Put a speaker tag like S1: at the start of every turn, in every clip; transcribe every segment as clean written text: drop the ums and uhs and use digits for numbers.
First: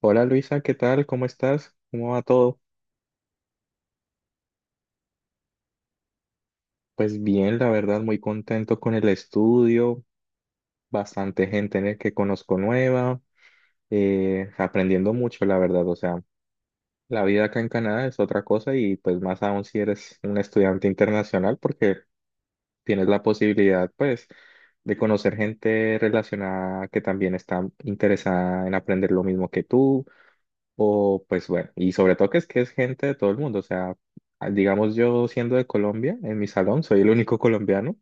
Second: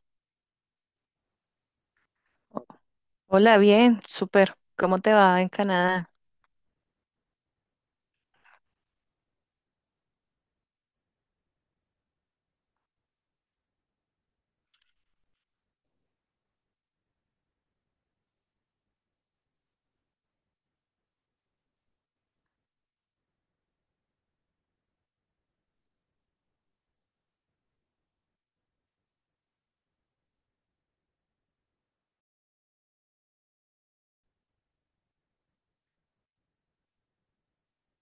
S1: Hola Luisa, ¿qué tal? ¿Cómo estás? ¿Cómo va todo?
S2: Hola, bien, súper. ¿Cómo te va en Canadá?
S1: Pues bien, la verdad, muy contento con el estudio, bastante gente en el que conozco nueva, aprendiendo mucho, la verdad. O sea, la vida acá en Canadá es otra cosa y pues más aún si eres un estudiante internacional porque tienes la posibilidad pues de conocer gente relacionada que también está interesada en aprender lo mismo que tú. O pues bueno, y sobre todo que es gente de todo el mundo, o sea, digamos yo siendo de Colombia, en mi salón soy el único colombiano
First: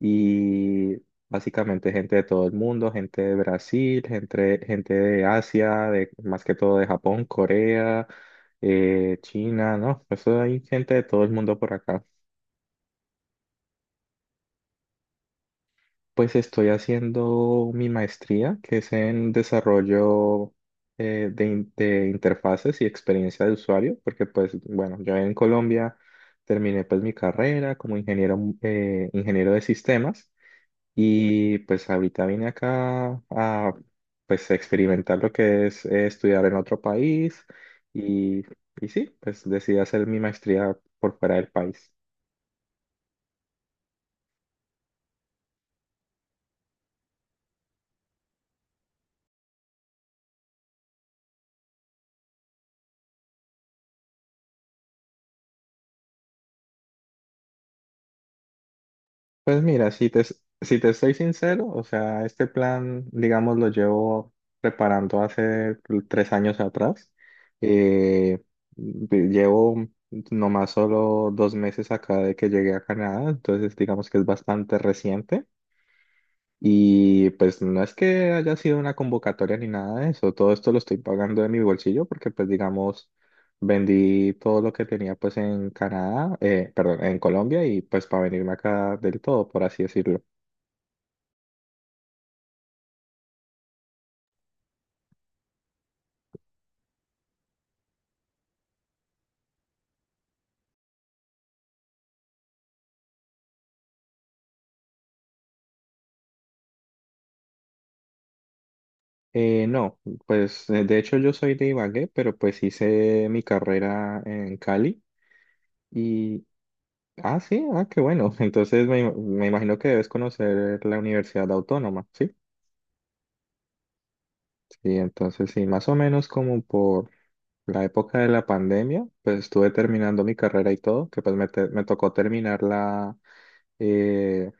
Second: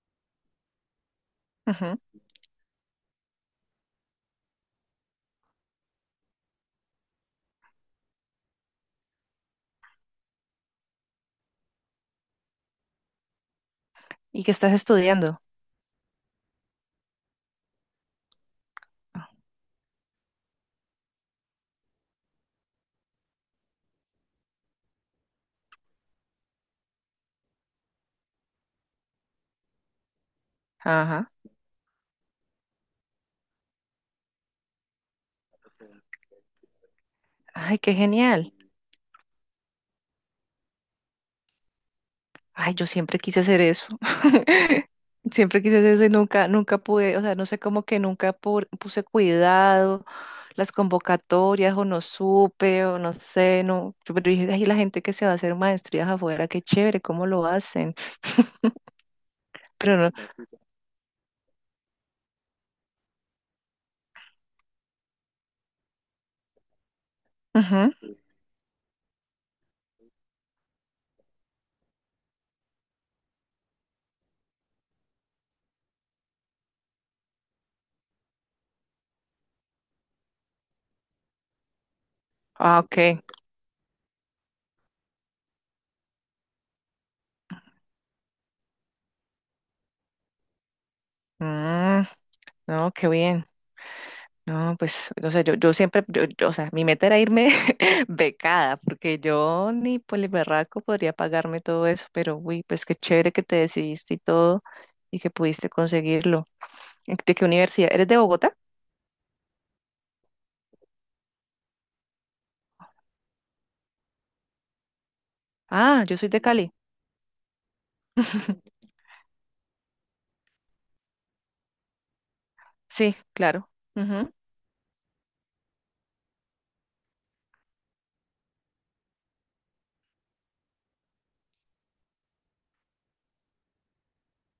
S1: y básicamente
S2: Ujú.
S1: gente de todo el mundo, gente de Brasil, gente de Asia, más que todo de Japón, Corea, China, ¿no? Eso hay gente de todo el mundo por acá.
S2: ¿Y qué estás estudiando?
S1: Pues estoy haciendo mi maestría, que es en desarrollo de interfaces y experiencia de usuario, porque pues bueno, yo en Colombia terminé pues mi carrera como ingeniero, ingeniero de sistemas
S2: Ajá.
S1: y pues ahorita vine acá a pues experimentar lo que es estudiar en otro país
S2: Ay, qué
S1: y,
S2: genial.
S1: y sí, pues decidí hacer mi maestría por fuera del país.
S2: Ay, yo siempre quise hacer eso. Siempre quise hacer eso y nunca, nunca pude, o sea, no sé cómo que nunca pu- puse cuidado, las convocatorias o no supe o no sé, no. Yo pero dije, ay, la gente que se va a hacer maestrías afuera, qué chévere, cómo lo hacen.
S1: Pues mira,
S2: Pero no.
S1: si te soy sincero, o sea, este plan, digamos, lo llevo preparando hace tres años atrás.
S2: Ujú.
S1: Eh, llevo nomás solo dos meses acá de que llegué a Canadá, entonces digamos que es bastante reciente. Y pues no es que haya sido una convocatoria ni nada de eso, todo esto lo estoy pagando de mi bolsillo porque pues
S2: Ah, ok.
S1: digamos, vendí todo lo que tenía pues en Canadá, perdón, en Colombia y pues para venirme acá del todo, por así decirlo.
S2: Mm, no, qué bien. No, pues, o sea, yo siempre, yo, o sea, mi meta era irme becada, porque yo ni poliberraco podría pagarme todo eso, pero uy, pues qué chévere que te decidiste y todo y que pudiste conseguirlo. ¿De qué universidad? ¿Eres de Bogotá?
S1: No, pues de hecho yo soy de Ibagué, pero pues hice mi carrera en Cali
S2: Ah, yo soy de
S1: y...
S2: Cali.
S1: Ah, sí, ah, qué bueno. Entonces me imagino que debes conocer la Universidad Autónoma, ¿sí?
S2: Sí, claro. Ujú.
S1: Sí, entonces sí, más o menos como por la época de la pandemia, pues estuve terminando mi carrera y todo, que pues me tocó terminarla eh,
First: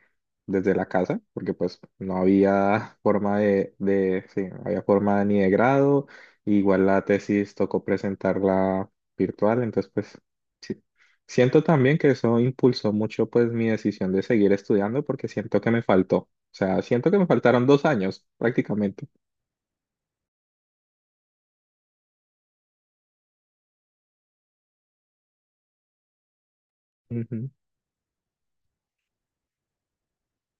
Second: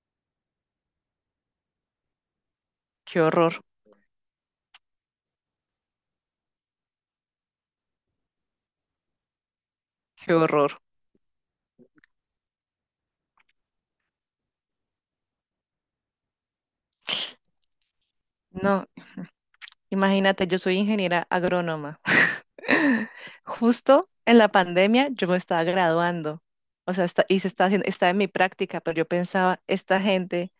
S1: desde la casa, porque pues no había
S2: Qué
S1: forma
S2: horror,
S1: sí, no había forma ni de grado, igual la tesis tocó presentarla virtual, entonces pues
S2: qué horror.
S1: sí. Siento también que eso impulsó mucho pues mi decisión de seguir estudiando porque siento que me faltó, o sea, siento que me faltaron dos años
S2: No,
S1: prácticamente.
S2: imagínate, yo soy ingeniera agrónoma. Justo en la pandemia yo me estaba graduando, o sea, y se
S1: Ujú.
S2: está haciendo, está en mi práctica, pero yo pensaba, esta gente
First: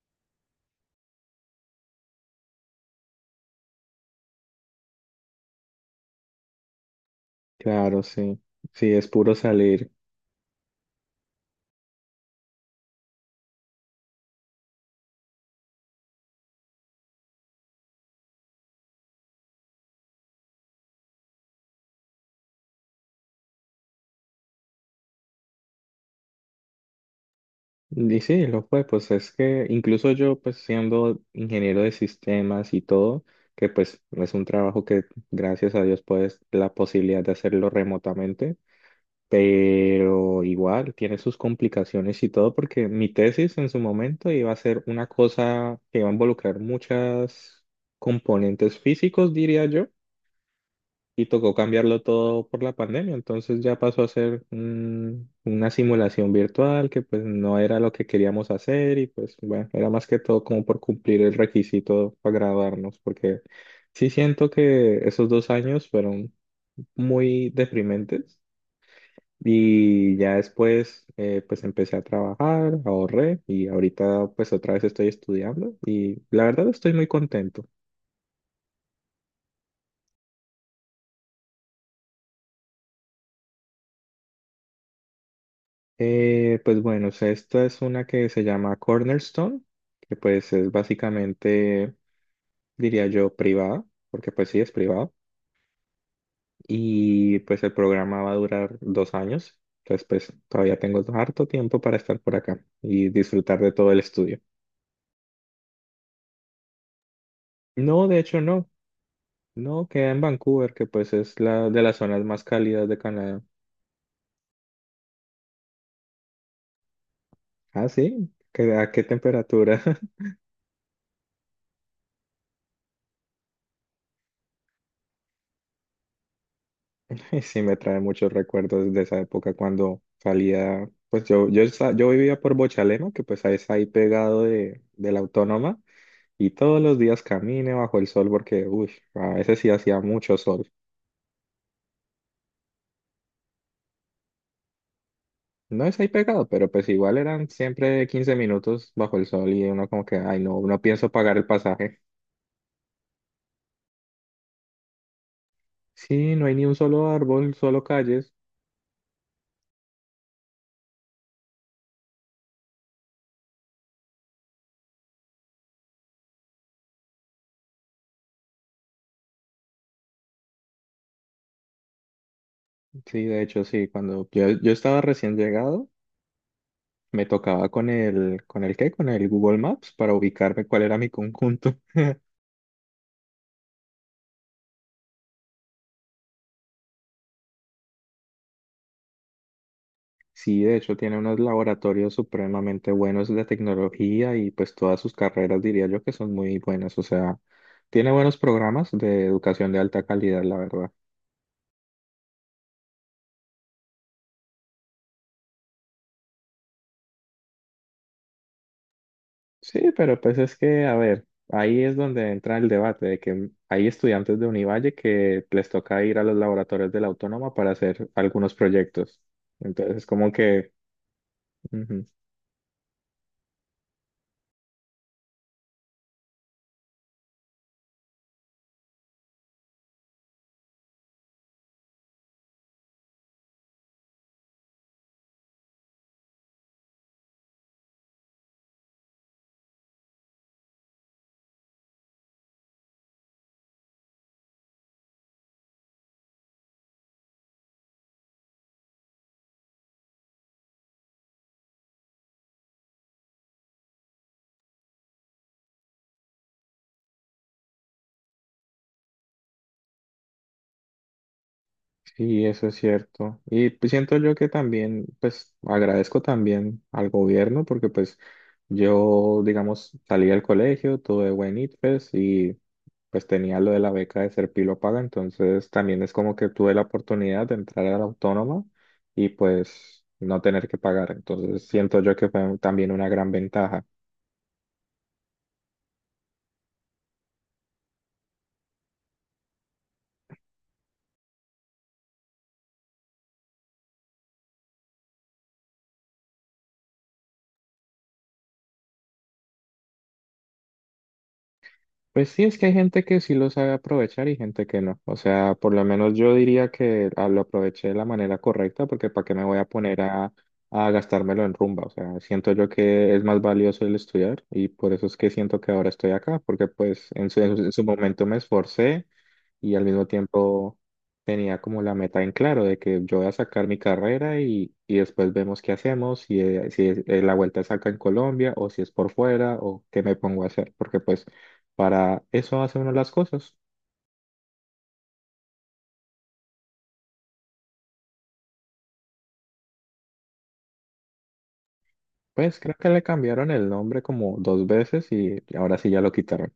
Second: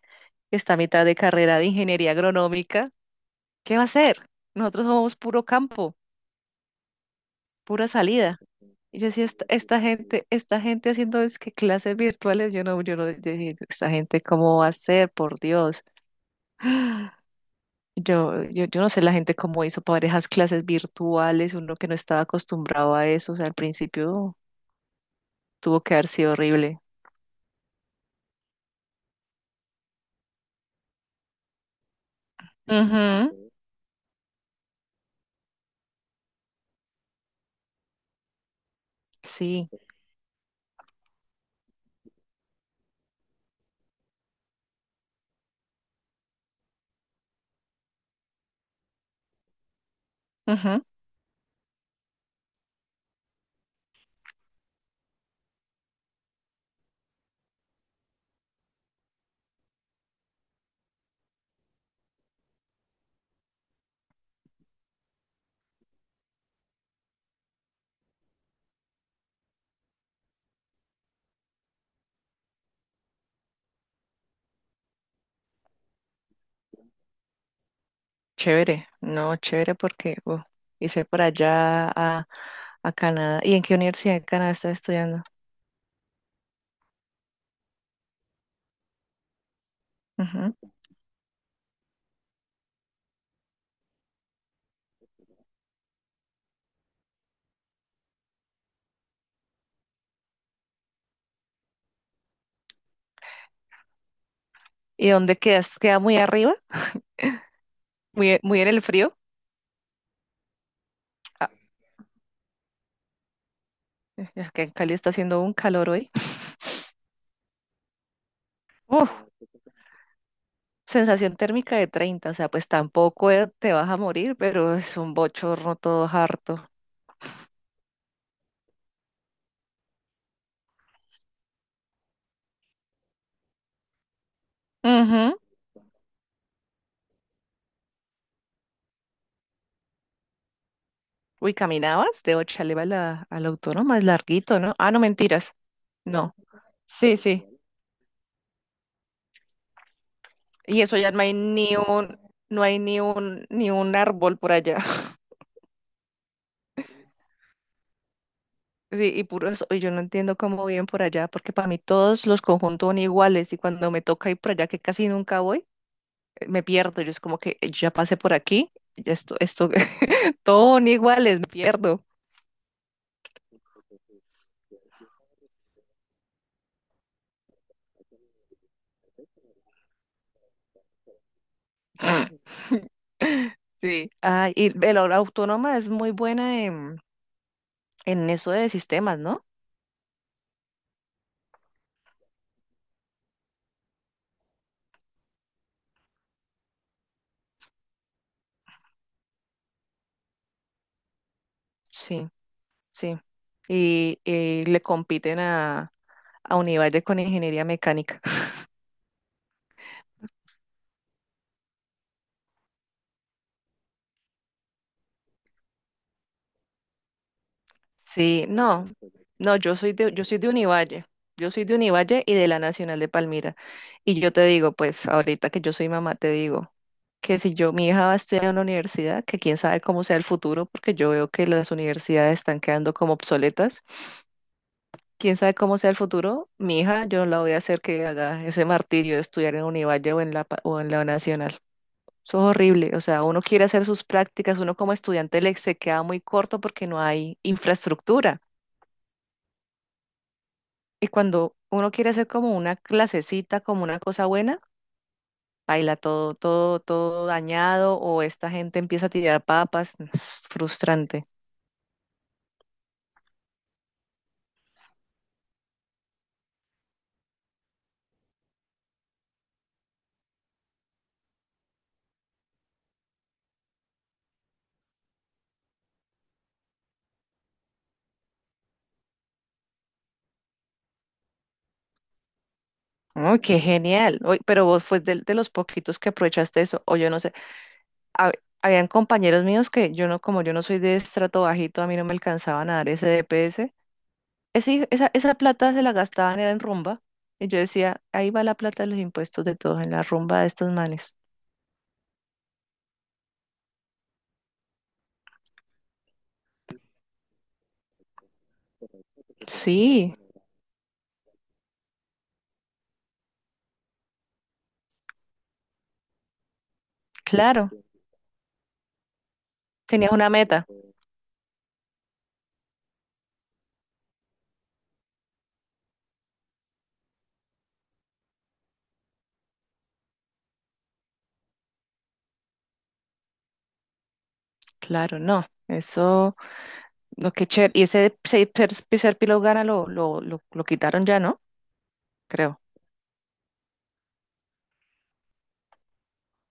S2: está a mitad de carrera de ingeniería agronómica, ¿qué va a hacer? Nosotros somos puro campo, pura
S1: Claro, sí,
S2: salida.
S1: sí,
S2: Y
S1: es
S2: yo decía,
S1: puro
S2: esta
S1: salir.
S2: gente, esta gente haciendo es que clases virtuales, yo no, yo dije, esta gente cómo va a ser, por Dios. Yo no sé la gente cómo hizo para esas clases virtuales, uno que no estaba acostumbrado a eso, o sea, al principio tuvo que haber sido horrible.
S1: Y sí, lo fue, pues es que incluso yo, pues siendo ingeniero de sistemas y todo,
S2: Ujú.
S1: que pues es un trabajo que gracias a Dios pues la posibilidad de hacerlo remotamente,
S2: Sí,
S1: pero igual tiene sus complicaciones y todo porque mi tesis en su momento iba a ser una cosa que iba a involucrar muchas componentes físicos, diría yo,
S2: ujú.
S1: y tocó cambiarlo todo por la pandemia, entonces ya pasó a ser una simulación virtual que pues no era lo que queríamos hacer y pues bueno, era más que todo como por cumplir el requisito para graduarnos, porque sí siento que esos dos años fueron muy deprimentes y ya después pues empecé a trabajar, ahorré y ahorita pues otra vez estoy estudiando y la verdad estoy muy contento.
S2: Chévere, no, chévere porque hice por allá a Canadá. ¿Y en qué universidad de Canadá estás estudiando?
S1: Pues bueno, o sea, esta es una que se llama Cornerstone, que pues es básicamente, diría yo, privada, porque pues sí es privado. Y pues el programa va a durar dos años, entonces pues todavía tengo harto tiempo para estar por acá y disfrutar de todo el estudio.
S2: ¿Y dónde quedas? ¿Queda muy arriba?
S1: No, de hecho
S2: Muy en
S1: no,
S2: el frío?
S1: no, queda en Vancouver, que pues es
S2: Ah,
S1: la de las zonas más cálidas de Canadá.
S2: es que en Cali está haciendo un calor hoy.
S1: Ah, sí, ¿qué- ¿a qué
S2: Uf,
S1: temperatura?
S2: sensación térmica de 30, o sea, pues tampoco te vas a morir, pero es un bochorno todo harto.
S1: Y sí me trae muchos recuerdos de esa época cuando salía, pues yo vivía por Bochalema, que pues ahí es ahí pegado de la
S2: Ujú.
S1: Autónoma, y todos los días camine bajo el sol porque, uy, a veces sí hacía mucho sol.
S2: Uy, caminabas de Ochaleva a a la Autónoma, es larguito, ¿no? Ah, no, mentiras.
S1: No es ahí
S2: No.
S1: pegado, pero pues igual
S2: Sí,
S1: eran
S2: sí.
S1: siempre 15 minutos bajo el sol y uno como que, ay no, no
S2: Y eso
S1: pienso
S2: ya
S1: pagar el pasaje.
S2: no hay ni un árbol por allá.
S1: Sí, no hay ni un solo árbol, solo calles.
S2: Sí, y puro eso. Y yo no entiendo cómo viven por allá, porque para mí todos los conjuntos son iguales y cuando me toca ir por allá, que casi nunca voy, me pierdo. Yo es como que ya pasé por aquí, ya esto, todo son iguales, me pierdo.
S1: Sí, de hecho sí, cuando yo estaba recién llegado. Me tocaba ¿con el qué? Con el Google Maps para ubicarme cuál era mi conjunto.
S2: Sí. Ah, la Autónoma es muy buena en eso de sistemas, ¿no?
S1: Sí, de hecho tiene unos laboratorios supremamente buenos de tecnología y pues todas sus carreras diría yo que son muy buenas. O sea, tiene buenos programas de educación de alta calidad, la verdad.
S2: Sí, sí. Y le compiten a Univalle con ingeniería mecánica.
S1: Sí, pero pues es que, a ver, ahí es donde entra el debate de que hay estudiantes de Univalle que les toca ir a los laboratorios de la Autónoma para hacer
S2: Sí,
S1: algunos
S2: no,
S1: proyectos.
S2: no,
S1: Entonces,
S2: yo
S1: como
S2: soy de
S1: que...
S2: Univalle. Yo soy de
S1: ujú.
S2: Univalle y de la Nacional de Palmira. Y yo te digo, pues ahorita que yo soy mamá, te digo, que si yo, mi hija va a estudiar en una universidad, que quién sabe cómo sea el futuro, porque yo veo que las universidades están quedando como obsoletas. Quién sabe cómo sea el futuro, mi hija, yo la voy a hacer que haga ese martirio de estudiar en Univalle o en o en la Nacional. Eso es horrible. O sea, uno quiere hacer sus prácticas, uno como estudiante le se queda muy corto porque no hay infraestructura. Y cuando uno quiere hacer como una clasecita, como una cosa buena, baila todo dañado, o esta gente empieza a tirar papas. No, es frustrante.
S1: Sí, eso es cierto. Y pues siento yo que también, pues agradezco también al gobierno porque pues yo, digamos, salí del colegio, tuve buen ITFES y pues tenía lo de la beca de ser pilo paga, entonces también es como que tuve la oportunidad de entrar a la Autónoma y pues no tener que pagar. Entonces siento yo que fue también una gran
S2: Oh, qué
S1: ventaja.
S2: genial. Oy, pero vos fue de los poquitos que aprovechaste eso, o yo no sé. Hab- habían compañeros míos que yo no, como yo no soy de estrato bajito, a mí no me alcanzaban a dar ese DPS. Esa, esa plata se la gastaban era en rumba. Y yo decía, ahí va la plata de los impuestos de todos, en la rumba de estos manes.
S1: Pues sí, es que hay gente que sí lo sabe aprovechar y gente que no. O sea, por lo menos yo diría que ah, lo aproveché de la manera correcta porque ¿para qué me voy a poner
S2: Sí,
S1: a gastármelo en rumba? O sea, siento yo que es más valioso el estudiar y por eso es que siento que ahora estoy acá, porque pues en
S2: claro.
S1: su momento me esforcé y al mismo
S2: Tenías una meta.
S1: tiempo tenía como la meta en claro de que yo voy a sacar mi carrera y después vemos qué hacemos, si, la vuelta es acá en Colombia o si es por fuera o qué me pongo a hacer, porque pues para eso hace uno las cosas.
S2: Claro, no. Eso, lo que chévere. Y ese Ser Píleo Gana lo quitaron ya, ¿no?
S1: Pues
S2: Creo.
S1: creo que le cambiaron el nombre como dos veces y ahora sí ya lo quitaron.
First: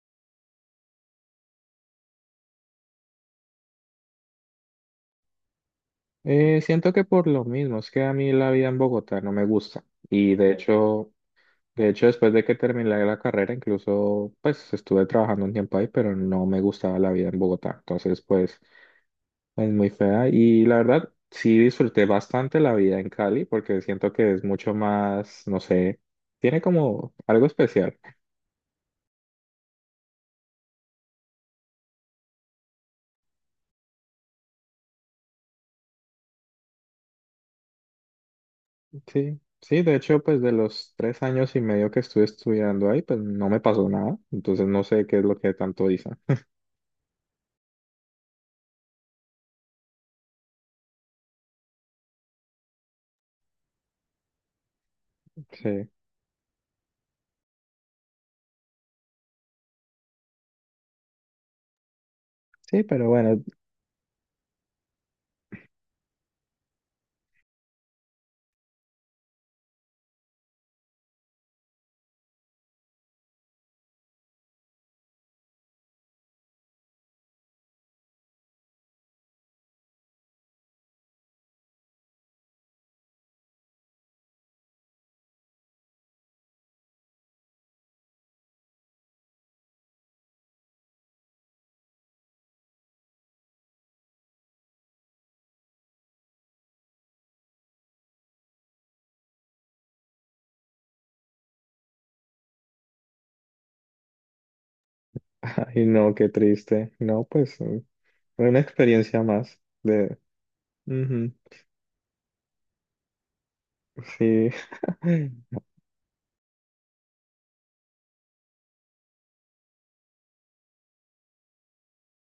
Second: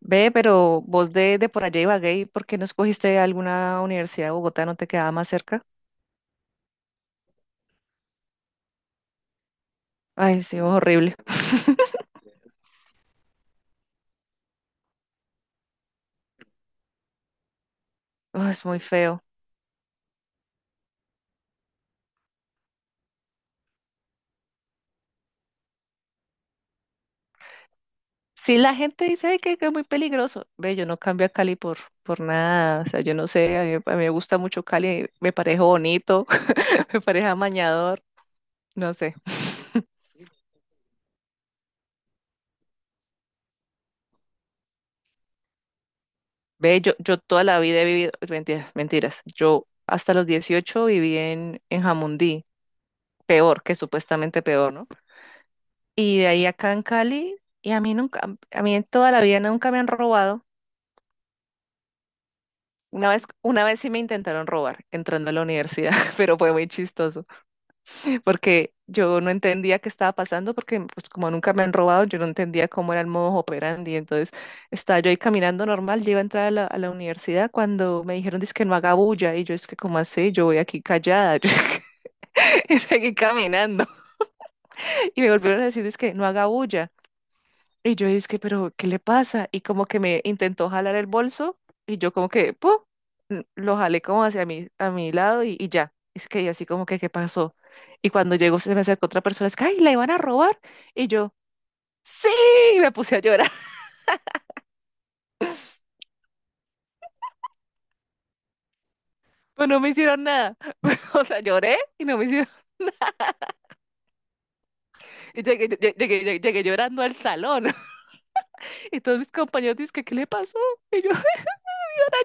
S2: Ve, pero vos de por allá Ibagué, ¿por qué no escogiste alguna universidad de Bogotá? ¿No te quedaba más cerca?
S1: Siento que por lo mismo, es que a mí la vida en Bogotá no me gusta y
S2: Ay,
S1: de
S2: sí,
S1: hecho.
S2: horrible.
S1: De hecho, después de que terminé la carrera, incluso pues estuve trabajando un tiempo ahí, pero no me gustaba la vida en Bogotá. Entonces,
S2: Ay,
S1: pues
S2: es muy feo.
S1: es muy fea. Y la verdad, sí disfruté bastante la vida en Cali porque siento que es mucho más, no sé, tiene como algo especial.
S2: Sí, la gente dice: "Ay, que es muy peligroso". Ve, yo no cambio a Cali por nada. O sea, yo no sé, a mí me gusta mucho Cali, me parece bonito, me parece amañador, no sé.
S1: Sí, sí, de hecho, pues de los tres años y medio que estuve estudiando ahí, pues no me pasó nada. Entonces, no sé qué es lo que tanto dicen.
S2: Ve, yo toda la vida he vivido, mentiras, mentiras. Yo hasta los 18 viví en Jamundí, peor, que supuestamente peor, ¿no?
S1: Sí,
S2: Y de ahí acá en Cali, y a mí nunca, a mí en toda la vida nunca me han robado.
S1: sí, pero bueno,
S2: Una vez sí me intentaron robar entrando a la universidad, pero fue muy chistoso porque yo no entendía qué estaba pasando porque pues como nunca me han robado, yo no entendía cómo era el modo operandi. Entonces estaba yo ahí caminando normal, yo iba a entrar a a la universidad cuando me dijeron, dice que no haga bulla y yo es que como así, yo voy aquí callada, yo y seguí caminando y me volvieron a decir, dice que no haga bulla. Y yo dije, pero, ¿qué le pasa? Y como que me intentó jalar el bolso y yo como que, ¡pum! Lo jalé como hacia a mi lado y ya. Es que y así como que, ¿qué pasó? Y cuando llegó se me acercó otra persona, es que, ¡ay, la iban a robar! Y yo, ¡sí! Y me puse a llorar,
S1: ay, no, qué triste. No, pues una experiencia más.
S2: pero no me
S1: De
S2: hicieron nada. O
S1: Ujú,
S2: sea, lloré y no me hicieron...
S1: sí.
S2: Y llegué, lle- llegué, llegué, llegué llorando al salón. Y todos mis compañeros dicen, que, ¿qué le pasó? Y yo, me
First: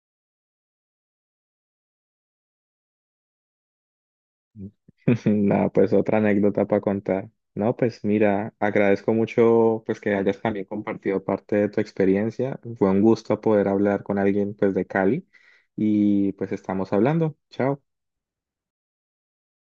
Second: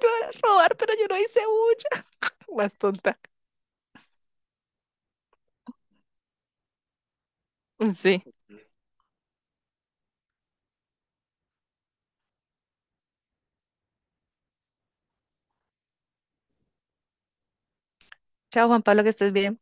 S2: van a robar, pero yo no hice mucho. Más tonta.
S1: Nada, pues otra anécdota para contar. No, pues
S2: Sí.
S1: mira, agradezco mucho pues que hayas también compartido parte de tu experiencia. Fue un gusto poder hablar con alguien pues de Cali y pues estamos hablando. Chao.
S2: Chao, Juan Pablo, que estés bien.